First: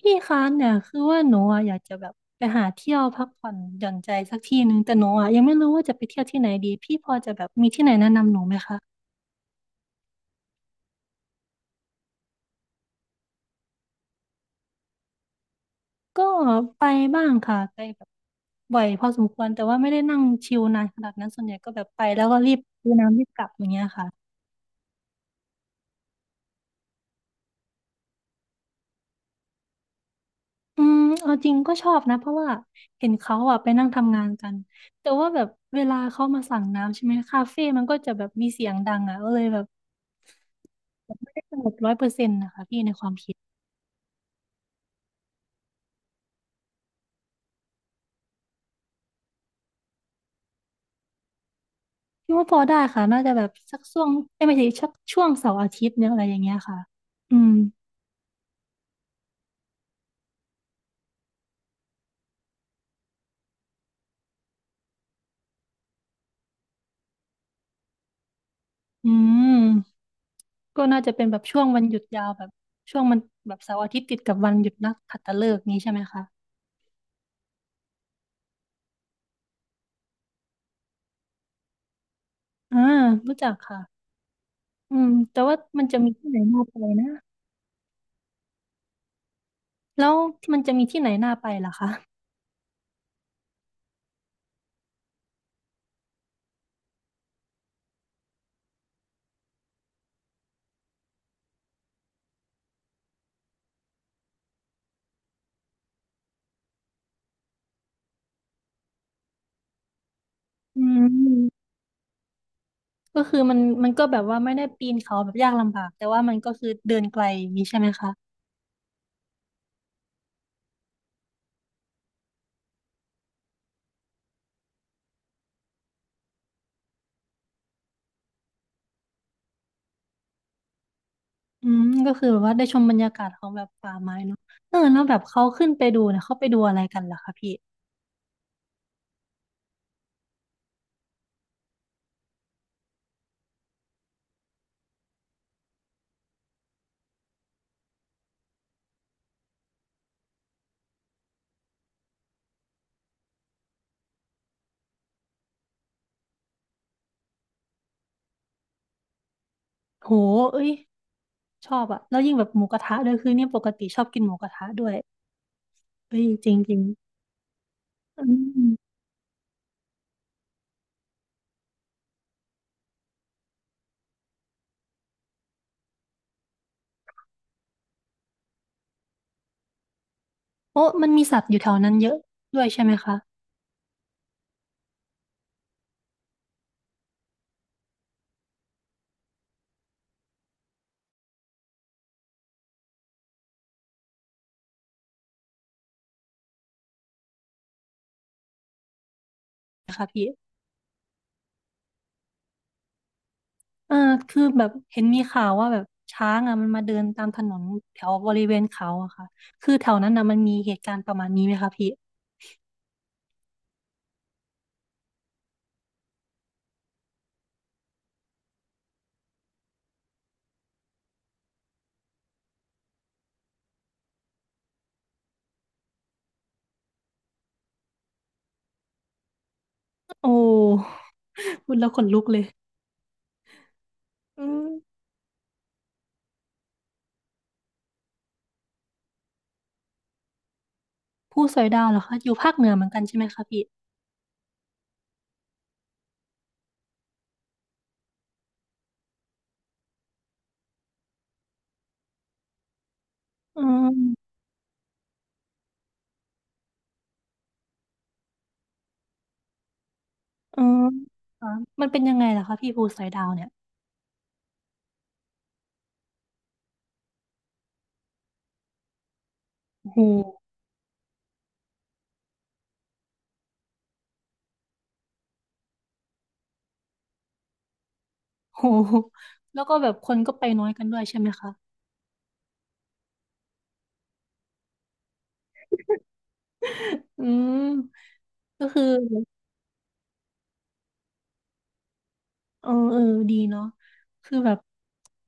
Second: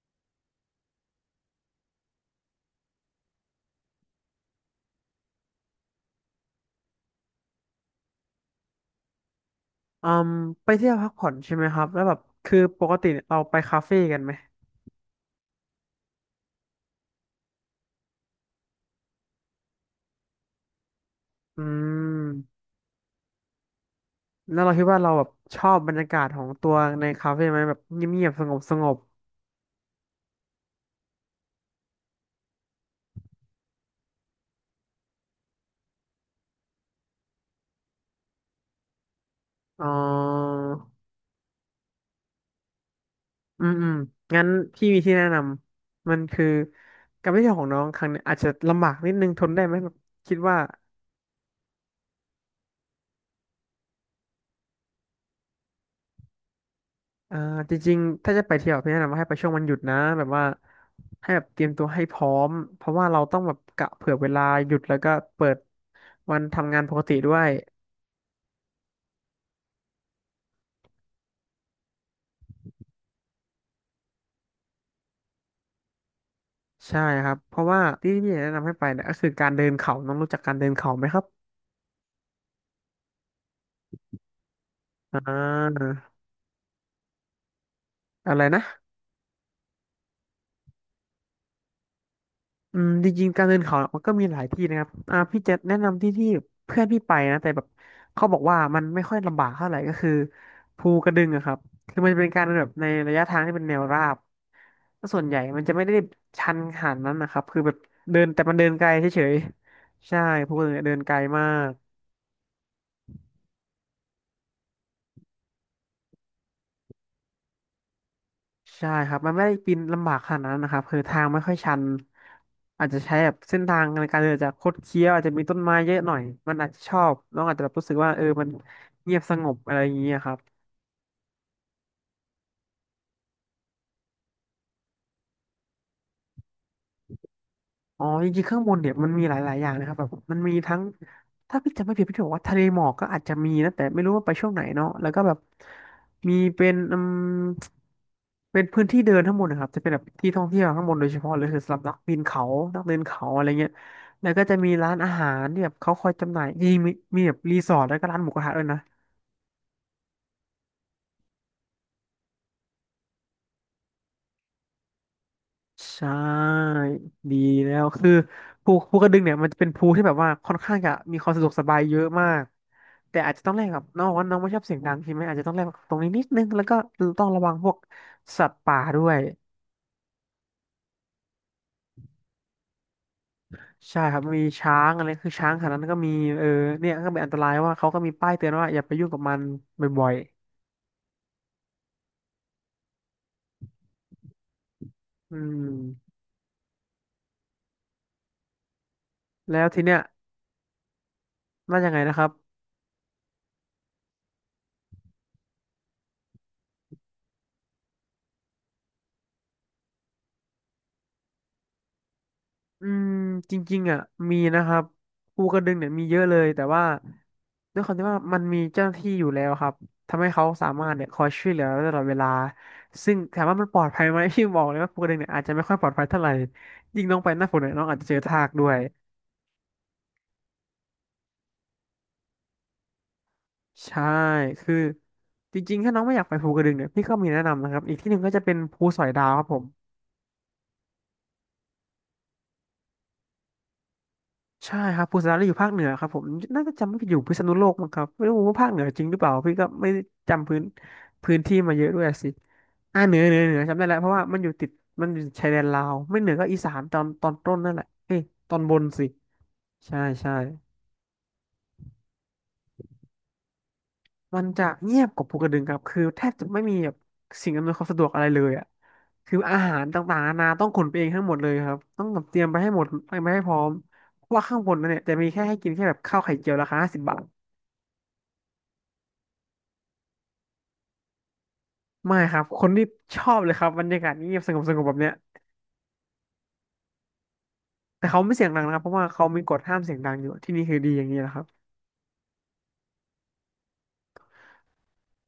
พี่คะเนี่ยคือว่าหนูอะอยากจะแบบไปหาเที่ยวพักผ่อนหย่อนใจสักที่หนึ่งแต่หนูอะยังไม่รู้ว่าจะไปเที่ยวที่ไหนดีพี่พอจะแบบมีที่ไหนแนะนำหนูไหมคะอืมไปเที่ยวพักผ่อนใช่ไหมครับแล้วแบบคือปกติเนี่ยเราไปคาเฟ่กันไหมก็ไปบ้างค่ะไปแบบบ่อยพอสมควรแต่ว่าไม่ได้นั่งชิลนานขนาดนั้นส่วนใหญ่อืก็แบบไปแล้วก็รีบมดูน้ำรีบกลับอย่างเงี้ยค่ะแล้วเราคิดว่าเราแบบชอบบรรยากาศของตัวในคาเฟ่ไหมแบบเงียบๆสงบสงบอืมเอาจริงก็ชอบนะเพราะว่าเห็นเขาอะไปนั่งทำงานกันแต่ว่าแบบเวลาเขามาสั่งน้ำใช่ไหมคาเฟ่มันก็จะแบบมีเสียงดังอะก็เลยแบบอ๋อไม่ได้สงบร้อยเปอร์เซ็นต์นะคะพี่ในความคิด อืมอืมงั้นพี่มีที่แนะนำมันคือการไปเที่ยวของน้องครั้งเนี้ยอาจจะลำบากนิดนึงทนได้ไหมแบบคิดว่า คิดว่าพอได้ค่ะน่าจะแบบสักช่วงเอ้ยไม่ใช่ชักช่วงเสาร์อาทิตย์เนี่ยอะไรอย่างเงี้ยค่ะอือ่ามจริงๆถ้าจะไปเที่ยวพี่แนะนำว่าให้ไปช่วงวันหยุดนะแบบว่าให้แบบเตรียมตัวให้พร้อมเพราะว่าเราต้องแบบกะเผื่อเวลาหยุดแล้วก็เปิดวันทำงานปกติด้วยอืมก็น่าจะเป็นแบบช่วงวันหยุดยาวแบบช่วงมันแบบเสาร์อาทิตย์ติดกับวันหยุดนักขัตฤกษ์นี้ใช่ไหมคะใช่ครับเพราะว่าที่พี่แนะนำให้ไปเนี่ยก็คือการเดินเขาน้องรู้จักการเดินเขาไหมครับอ่ารู้จักค่ะอืมอ่แต่ว่ามัานจะมีที่ไหนน่าไปนะอะไรนะ แล้วมันจะมีที่ไหนน่าไปล่ะคะอืมจริงๆการเดินเขามันก็มีหลายที่นะครับพี่จะแนะนำที่เพื่อนพี่ไปนะแต่แบบเขาบอกว่ามันไม่ค่อยลำบากเท่าไหร่ก็คือภูกระดึงอะครับคือมันจะเป็นการเดินแบบในระยะทางที่เป็นแนวราบแล้วส่วนใหญ่มันจะไม่ได้ชันขนาดนั้นนะครับคือแบบเดินแต่มันเดินไกลเฉยๆใช่ภูกระดึงอืเนี่ยเดินไกลมามก ก็คือมันก็แบบว่าไม่ได้ปีนเขาแบบยากลำบากแต่ว่ามันก็คือเดินไกลอย่างนี้ใช่ไหมคะ ใช่ครับ มันไม่ได้ปีนลำบากขนาดนั้นนะครับคือทางไม่ค่อยชัน อาจจะใช้แบบเส้นทางในการเดินอาจจะคดเคี้ยวอาจจะมีต้นไม้เยอะหน่อย มันอาจจะชอบน้องอาจจะแบบรู้สึกว่าเออมันเงียบสงบอะไรอย่างเงี้ยครับ อืมก็คือแบบว่าได้ชมบรรยากาศของแบบป่าไม้เนาะเออแล้วแบบเขาขึ้นไปดูเนี่ยเขาไปดูอะไรกันล่ะคะพี่อ๋อจริงๆข้างบนเนี่ยมันมีหลายๆอย่างนะครับแบบมันมีทั้งถ้าพี่จำไม่ผิดพี่จะบอกว่าทะเลหมอกก็อาจจะมีนะแต่ไม่รู้ว่าไปช่วงไหนเนาะแล้วก็แบบมีเป็นเป็นพื้นที่เดินข้างบนนะครับจะเป็นแบบที่ท่องเที่ยวข้างบนโดยเฉพาะเลยคือสำหรับนักปีนเขานักเดินเขาอะไรเงี้ยแล้วก็จะมีร้านอาหารที่แบบเขาคอยจำหน่ายจริงๆมีมีแบบรีสอร์ทแล้วก็ร้านหมูกระทะด้วยนะ โหเอ้ยชอบอะแล้วยิ่งแบบหมูกระทะด้วยคือเนี่ยปกติชอบกินหมูกระทะด้วยใช่เอ้ยจริงจริงดีแล้วคืออืภูภูมกระดึงเนี่ยมันจะเป็นภูที่แบบว่าค่อนข้างจะมีความสะดวกสบายเยอะมากแต่อาจจะต้องแลกกับน้องว่าน้องไม่ชอบเสียงดังใช่ไหมอาจจะต้องแลกกับตรงนี้นิดนึงแล้วก็ต้องระวังพวกสัตว์ป่าด้วยโอ้มันมีสัตว์อยู่แถวนั้นเยอะด้วยใช่ไหมคะใช่ครับมีช้างอะไรคือช้างขนาดนั้นก็มีเออเนี่ยก็เป็นอันตรายว่าเขาก็มีป้ายเตือนว่าอย่าไปยุ่งกับมันบ่อยๆอืมแล้วทีเนี้ยว่ายังไงนะครับ เออคือแบบเห็นมีข่าวว่าแบบช้างอะมันมาเดินตามถนนแถวบริเวณเขาอะค่ะคือแถวนั้นนะมันมีเหตุการณ์ประมาณนี้ไหมคะพี่อืมจริงๆอ่ะมีนะครับภูกระดึงเนี่ยมีเยอะเลยแต่ว่าด้วยความที่ว่ามันมีเจ้าหน้าที่อยู่แล้วครับทำให้เขาสามารถเนี่ยคอยช่วยเหลือตลอดเวลาซึ่งถามว่ามันปลอดภัยไหมพี่บอกเลยว่าภูกระดึงเนี่ยอาจจะไม่ค่อยปลอดภัยเท่าไหร่ยิ่งน้องไปหน้าฝนเนี่ยน้องอาจจะเจอทากด้วยโอ้ พูดแล้วขนลุกเลยใช่อืมคือจริงๆถ้าน้องไม่อยากไปภูกระดึงเนี่ยพี่ก็มีแนะนำนะครับอีกที่หนึ่งก็จะเป็นภูสอยดาวครับผม ผู้สอยดาวเหรอคะอยู่ภาคเหนือเหมือนกันใช่ไหมคะพี่ ใช่ครับภูสนาอยู่ภาคเหนือครับผมน่าจะจำไม่ผิดอยู่พิษณุโลกมั้งครับไม่รู้ว่าภาคเหนือจริงหรือเปล่าพี่ก็ไม่ได้จำพื้นที่มาเยอะด้วยสิเหนือเหนืออืจำได้แล้วเพราะว่ามมันอยู่ติดมันอยู่ชายแดนลาวไม่เหนือก็อีสานตอนต้นนั่นแหละเอ้ยตอนบนสิใช่ใช่อืมอ่ะมันเป็นยังไงล่ะคะพี่ภูสอยดาวเนี่ยมันจะเงียบกว่าภูกระดึงครับคือแทบจะไม่มีแบบสิ่งอำนวยความสะดวกอะไรเลยอ่ะคืออาหารโอ้โห ต่างๆนานาต้องขนไปเองทั้งหมดเลยครับต้องแบบเตรียมไปให้หมดไปไม่ให้พร้อมเพราะว่าข้างบนนั่นเนี่ยจะมีแค่ให้กินแค่แบบข้าวไข่เจียวราคา50 บาท โอโหแล้วก็แบบคนก็ไปน้อยกันด้วยใช่ไหมคะไม่ครับ คนที่ชอบเลยครับบรรยากาศเงียบสงบสงบแบบเนี้ยอืแต่มเขาไม่เสียงดังก็นะครัคืบ อเพราะว่าเขามีกฎห้ามเสียงดังอยู่ที่นี่คือดีอย่างนี้แหละครับเออดีเนาะคือแบบ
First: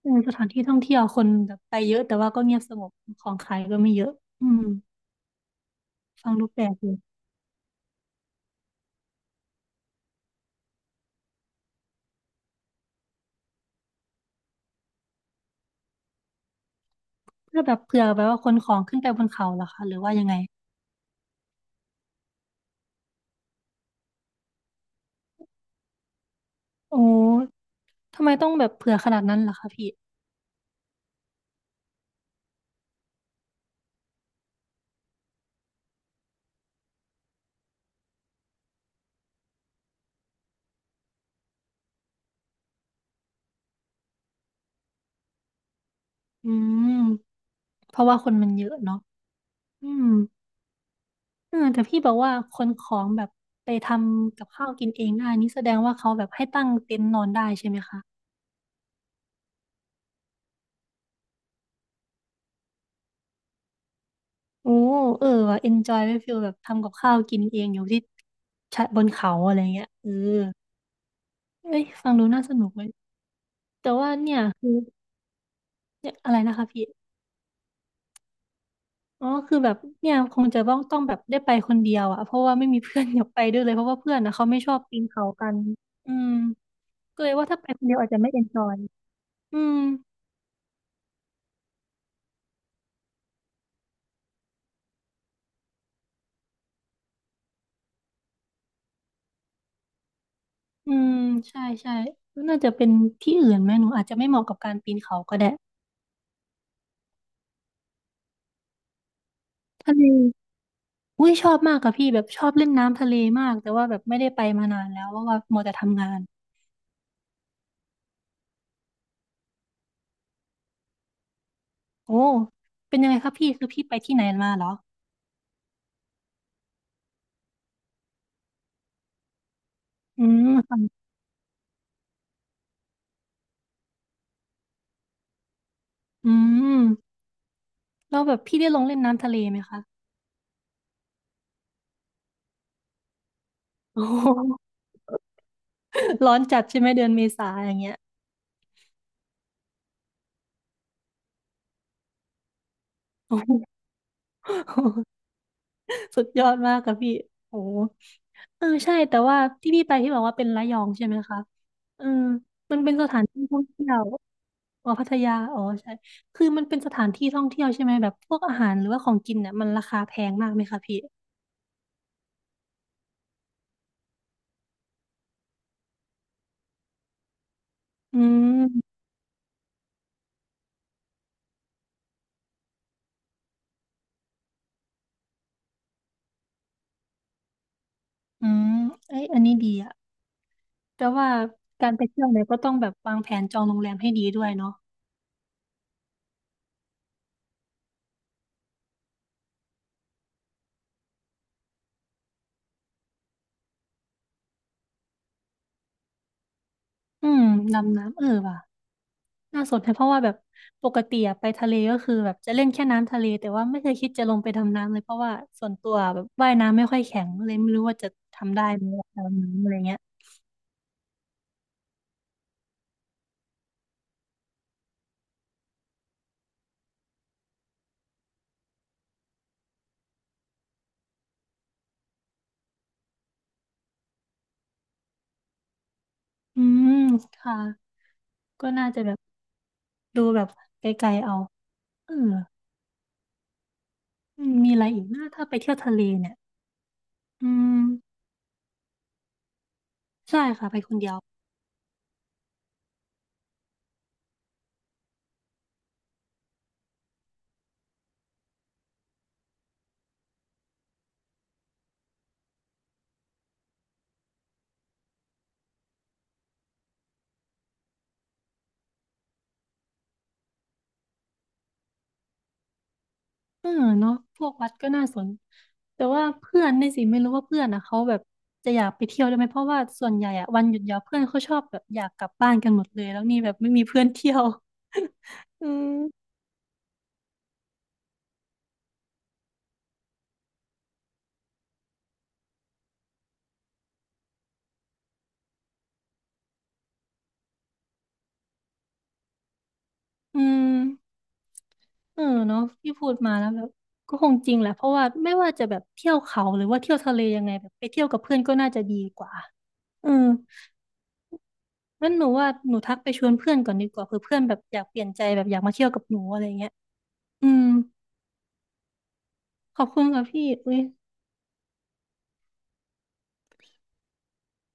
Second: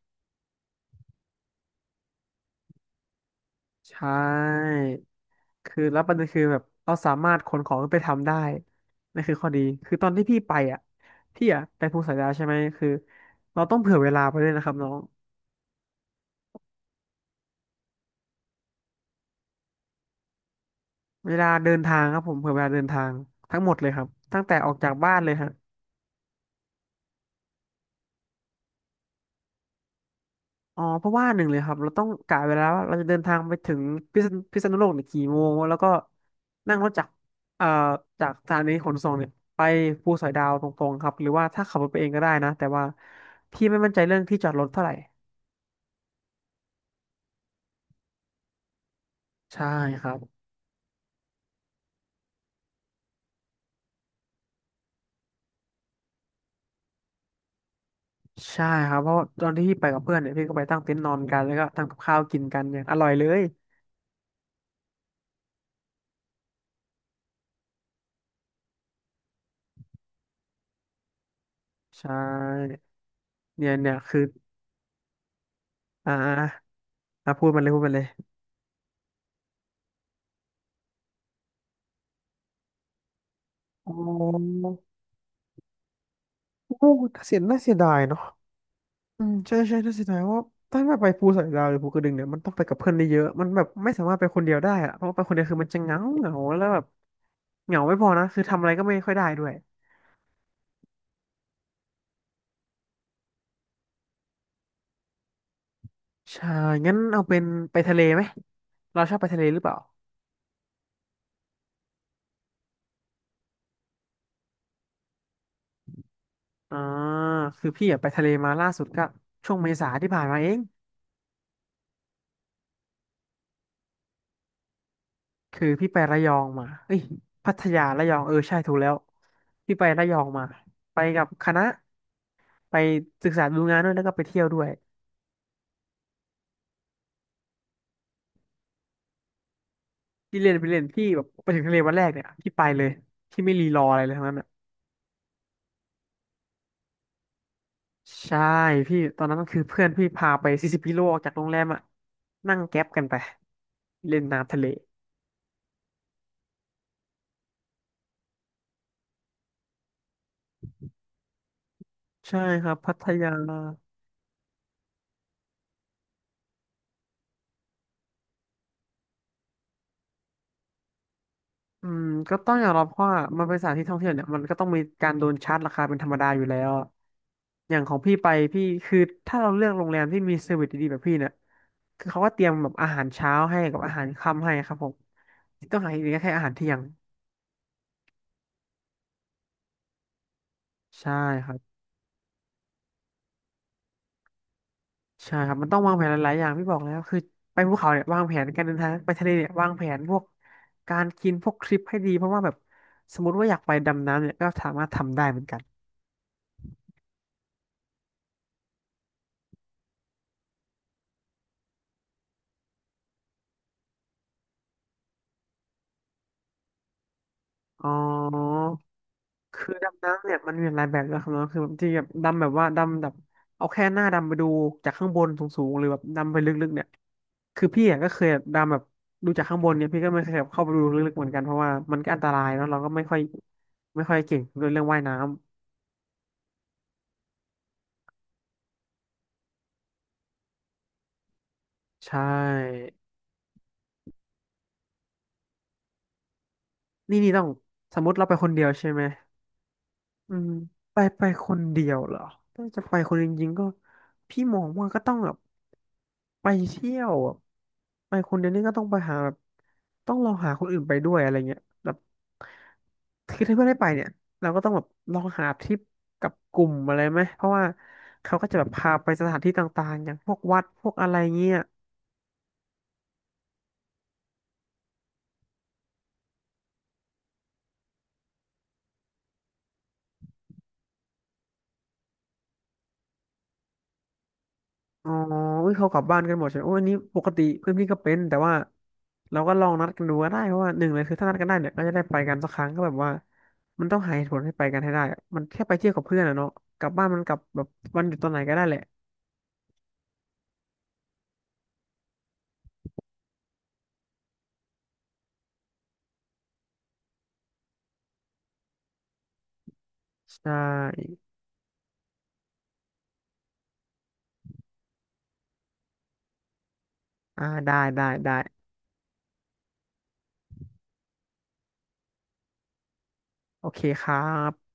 เออสถานที่ท่องเที่ยวคนแบบไปเยอะแต่ว่าก็เงียบสงบของขายก็ไม่เยใช่อะอืมคือแล้วประเด็นฟังคือดูแบแปบลกอเรายู่สามารถขนของขึ้นไปทำได้นั่นคือข้อดีคือตอนที่พี่ไปอ่ะพี่อ่ะไปภูสอยดาวใช่ไหมคือเราต้องเผื่อเวลาไปด้วยนะครับน้องแล้วแบบเผื่อแบบว่าคนของขึ้นไปบนเขาเหรอคะหรือว่ายังไงเวลาเดินทางครับผมเผื่อเวลาเดินทางทั้งหมดเลยครับตั้งแต่ออกจากบ้านเลยฮะ โอ้ทำไมต้องแบบเผื่อขนาดนั้นล่ะคะพี่อ๋อเพราะว่าหนึ่งเลยครับเราต้องกะเวลาว่าเราจะเดินทางไปถึงพิษณุโลกเนี่ยกี่โมงแล้วก็นั่งรถจากเอ่อจากสถานีขนส่งเนี่ยไปภูสอยดาวตรงๆครับหรือว่าถ้าขับรถไปเองก็ได้นะแต่ว่าพี่ไม่มั่นใจเรื่องที่จอดรถเท่าไหร่อืมเพราะว่าคนมันเยอะเนาะใช่อืคม รับเออแต่พี่บอกว่าคนของแบบไปทำกับข้าวกินเองได้นี่แสดงว่าเขาแบบให้ตั้งเต็นท์นอนได้ใช่ไหมคะใช่ครับเพราะตอนที่พี่ไปกับเพื่อนเนี่ยพี่ก็ไปตั้งเต็นท์นอนกันแล้วก็ทำกับข้าวกินกันอย่างอร่อยเลยโอ้เออว่ะเอนจอยไว้ฟีลแบบทำกับข้าวกินเองอยู่ที่ชะบนเขาอะไรเงี้ยเออเอ้ยใชฟังดูน่าสนุก่เลยเนี่ยแต่เนี่ยว่าคือเนี่ยคืออ่เนี่ยอะไรนะคะาพี่พูดมันเลยพูดมันเลยอ๋อคือแบบเนี่ยคงจะต้องแบบได้ไปคนเดียวอะเพราะว่าไม่มีเพื่อนอยากไปด้วยเลยเพราะอ๋อว่าเพื่อนนะเขาไม่ชอบปีนเขากันอืมโอ้ก็น่าเลยเสียว่าน่าถ้าไปเสียคนดาเดียยวอาจจะเนาะ ไม่เอนจอยอืมใช่อืม ใช่ถ้าเสียดายว่าถ้าแบบไปภูสอยดาวหรือภูกระดึงเนี่ยมันต้องไปกับเพื่อนได้เยอะมันแบบไม่สามารถไปคนเดียวได้อะเพราะว่าไปคนเดียวคือมันจะเหงาเหงาแล้วแบบเหงาไม่พอนะคือทำอะไรก็ไม่ค่อยได้ด้วยอืมใช่ใช่น่าจะเป็นที่อื่นไหมหนูอาจจะไม่เหมาะกับการปีนเขาก็ได้ใช่งั้นเอาเป็นไปทะเลไหมเราชอบไปทะเลหรือเปล่าทะเลอุ้ยชอบมากค่ะพี่แบบชอบเล่นน้ำทะเลมากแต่ว่าแบบไม่ได้ไปมานานแล้วเพราะว่ามัวแต่ทำงานอ่าคือพี่อะไปทะเลมาล่าสุดก็ช่วงเมษาที่ผ่านมาเองโอ้เป็นยังไงคะพี่คือพี่ไปที่ไหนมาเหรอคือพี่ไประยองมาเอ้ยพัทยาระยองเออใช่ถูกแล้วพี่ไประยออืงมามค่ะไปกับคณะไปศึกษาดูงานด้วยแล้วก็ไปเที่ยวด้วย อืมแล้วแบบพี่ได้ลงเล่นน้ำทะเลไหมคะพี่เล่นพี่แบบไปถึงทะเลวันแรกเนี่ยพี่ไปเลยพี่ไม่รีรออะไรโอ้เลยทั้งโหนั้นอ่ะร้อนจัดใช่ไหมเดือนเมษาอย่างเงี้ยใช่พี่ตอนนั้นก็คือเพื่อนพี่พาไป40 กิโลออกจากโรงแรมอ่ะนั่งแก๊ปกันไปโอ้โเล่นน้ำทะเลห สุดยอดมากค่ะพี่โอ้โหเออใช่แต่ว่าที่พี่ไปที่บอกว่าเป็นระยองใช่ไหมคะเออใช่ครับมันเป็พันทสถานยาที่ท่องเที่ยวอ๋อพัทยา อ๋อใช่คือมันเป็นสถานที่ท่องเที่ยวใช่ไหมแบบพวกอาหารหรือว่าของกินเนี่ยมันราคาแพงมากไหมคะพี่อืมก็ต้องยอมรับว่ามันเป็นสถานที่ท่องเที่ยวเนี่ยมันก็ต้องมีการโดนชาร์จราคาเป็นธรรมดาอยู่แล้วอะอย่างของพี่อืไปพี่มคือถ้าเราเลือกโรงแรมที่มีเซอร์วิสดีๆแบบพี่เนี่ยคือเขาก็เตรียมแบบอาหารเช้าให้กับอาหารค่ำให้ครับผมที่ต้องหาอีกทีก็แค่อาหารเที่ยงอืมเอ้ยอันนี้ดีอะแต่ใช่ว่าครับ การไปเที่ยวเนี่ยก็ต้องแบบวางแผนจองโรงแรมให้ดีด้วยเนาะใช่ครับมันต้องวางแผนหลายๆอย่างพี่บอกแล้วคือไปภูเขาเนี่ยวางแผนการเดินทางไปทะเลเนี่ยวางแผนพวกการกินพวกทริปให้ดีเพราะว่าแบบสมมติว่าอยากไปดำน้ำเนี่ยก็สามารถทำได้เหมือนกันอืมดำน้ำเออว่ะ น่าสนใจเพราะว่าแบบปกติอะไปทะเลก็คือแบบจะเล่นแค่น้ำทะเลแต่ว่าไม่เคยคิดจะลงไปดำน้ำเลยเพราะว่าส่วนตัวแบบว่ายน้ำไม่ค่อยแข็งเลยไม่รู้อ๋อว่าจะทำได้ไหมดำน้ำอะคือไรเงี้ยดำน้ำเนี่ยมันมีหลายแบบนะครับเนาะคือแบบที่แบบดำแบบว่าดำแบบเอาแค่หน้าดำไปดูจากข้างบนสูงๆหรือแบบดำไปลึกๆเนี่ยคือพี่อ่ะก็เคยดำแบบดูจากข้างบนเนี่ยพี่ก็ไม่เคยแบบเข้าไปดูลึกๆเหมือนกันเพราะว่ามันก็อันตรายเนาะเราก็ไม่ค่อยเก่งเรื่องว่ายน้ำอืมค่ะก็น่าจะแบบดูแบบไกลๆเอาเออใช่ อืมมีอะไรอีกนะถ้าไปเที่ยวทะเลเนี่ยนี่ต้องอืมสมมติเราไปคนเดียวใช่ไหมอืใช่มค่ะไปคไปนเดียว ไปคนเดียวเหรอถ้าจะไปคนเดียวจริงๆก็พี่มองว่าก็ต้องแบบไปเที่ยวอะไปคนเดียวนี่ก็ต้องไปหาแบบต้องลองหาคนอื่นไปด้วยอะไรเงี้ยแบบคือถ้าเพื่อนไม่ไปเนี่ยเราก็ต้องแบบลองหาทริปกับกลุ่มอะไรไหมเพราะว่าเขาก็จะแบบพาไปสถานที่ต่างๆอย่างพวกวัดพวกอะไรเงี้ย เออเนาะพวกวัดก็น่าสน แต่ว่าเพื่อนนี่สิไม่รู้ว่าเพื่อนอ่ะเขาแบบจะอยากไปเที่ยวด้วยไหมเพราะว่าส่วนใหญ่อ่ะวันหยุดยาวเพื่อนเขาชอบแบบอยากกลับบ้านกันหมดเลย แล้วนี่แบบไม่มีเพื่อนเที่ยว อ๋อ อือุ้ยเขากลับบ้านมกันหมดใช่ไหมโอ้ยอันนี้ปกติเพื่อนพี่ก็เป็นแต่ว่าเราก็ลองนัดกันดูก็ได้เพราะว่าหนึ่งเลยคือถ้านัดกันได้เนี่ยก็จะได้ไปกันสักครั้งก็แบบว่ามันต้องหาเหตุผลให้ไปกันให้ได้อะมันแค่ไปเที่ยวกับเพื่อนอะเนาะกลับบ้านมันกลับแบบวันหยุดตอนไหนก็ได้แหละอืมเออเนาะที่พูดมาแล้วแบบก็คงจริงแหละเพราะว่าไม่ว่าจะแบบเที่ยวเขาหรือว่าเที่ยวทะเลยังไงแบบไปเที่ยวกับเพื่อนก็น่าจะดีกว่าเออใช่งั้นหนูว่าหนูทักไปชวนเพื่อนก่อนดีกว่าเผื่อเพื่อนแบบอยากเปลี่ยนใจแบบอยากมาเที่ยวกับหนูอะไรเงี้ยอ่าอืมได้ได้ได้ขอบคุณค่ะพี่อุ้ยโอเคครับ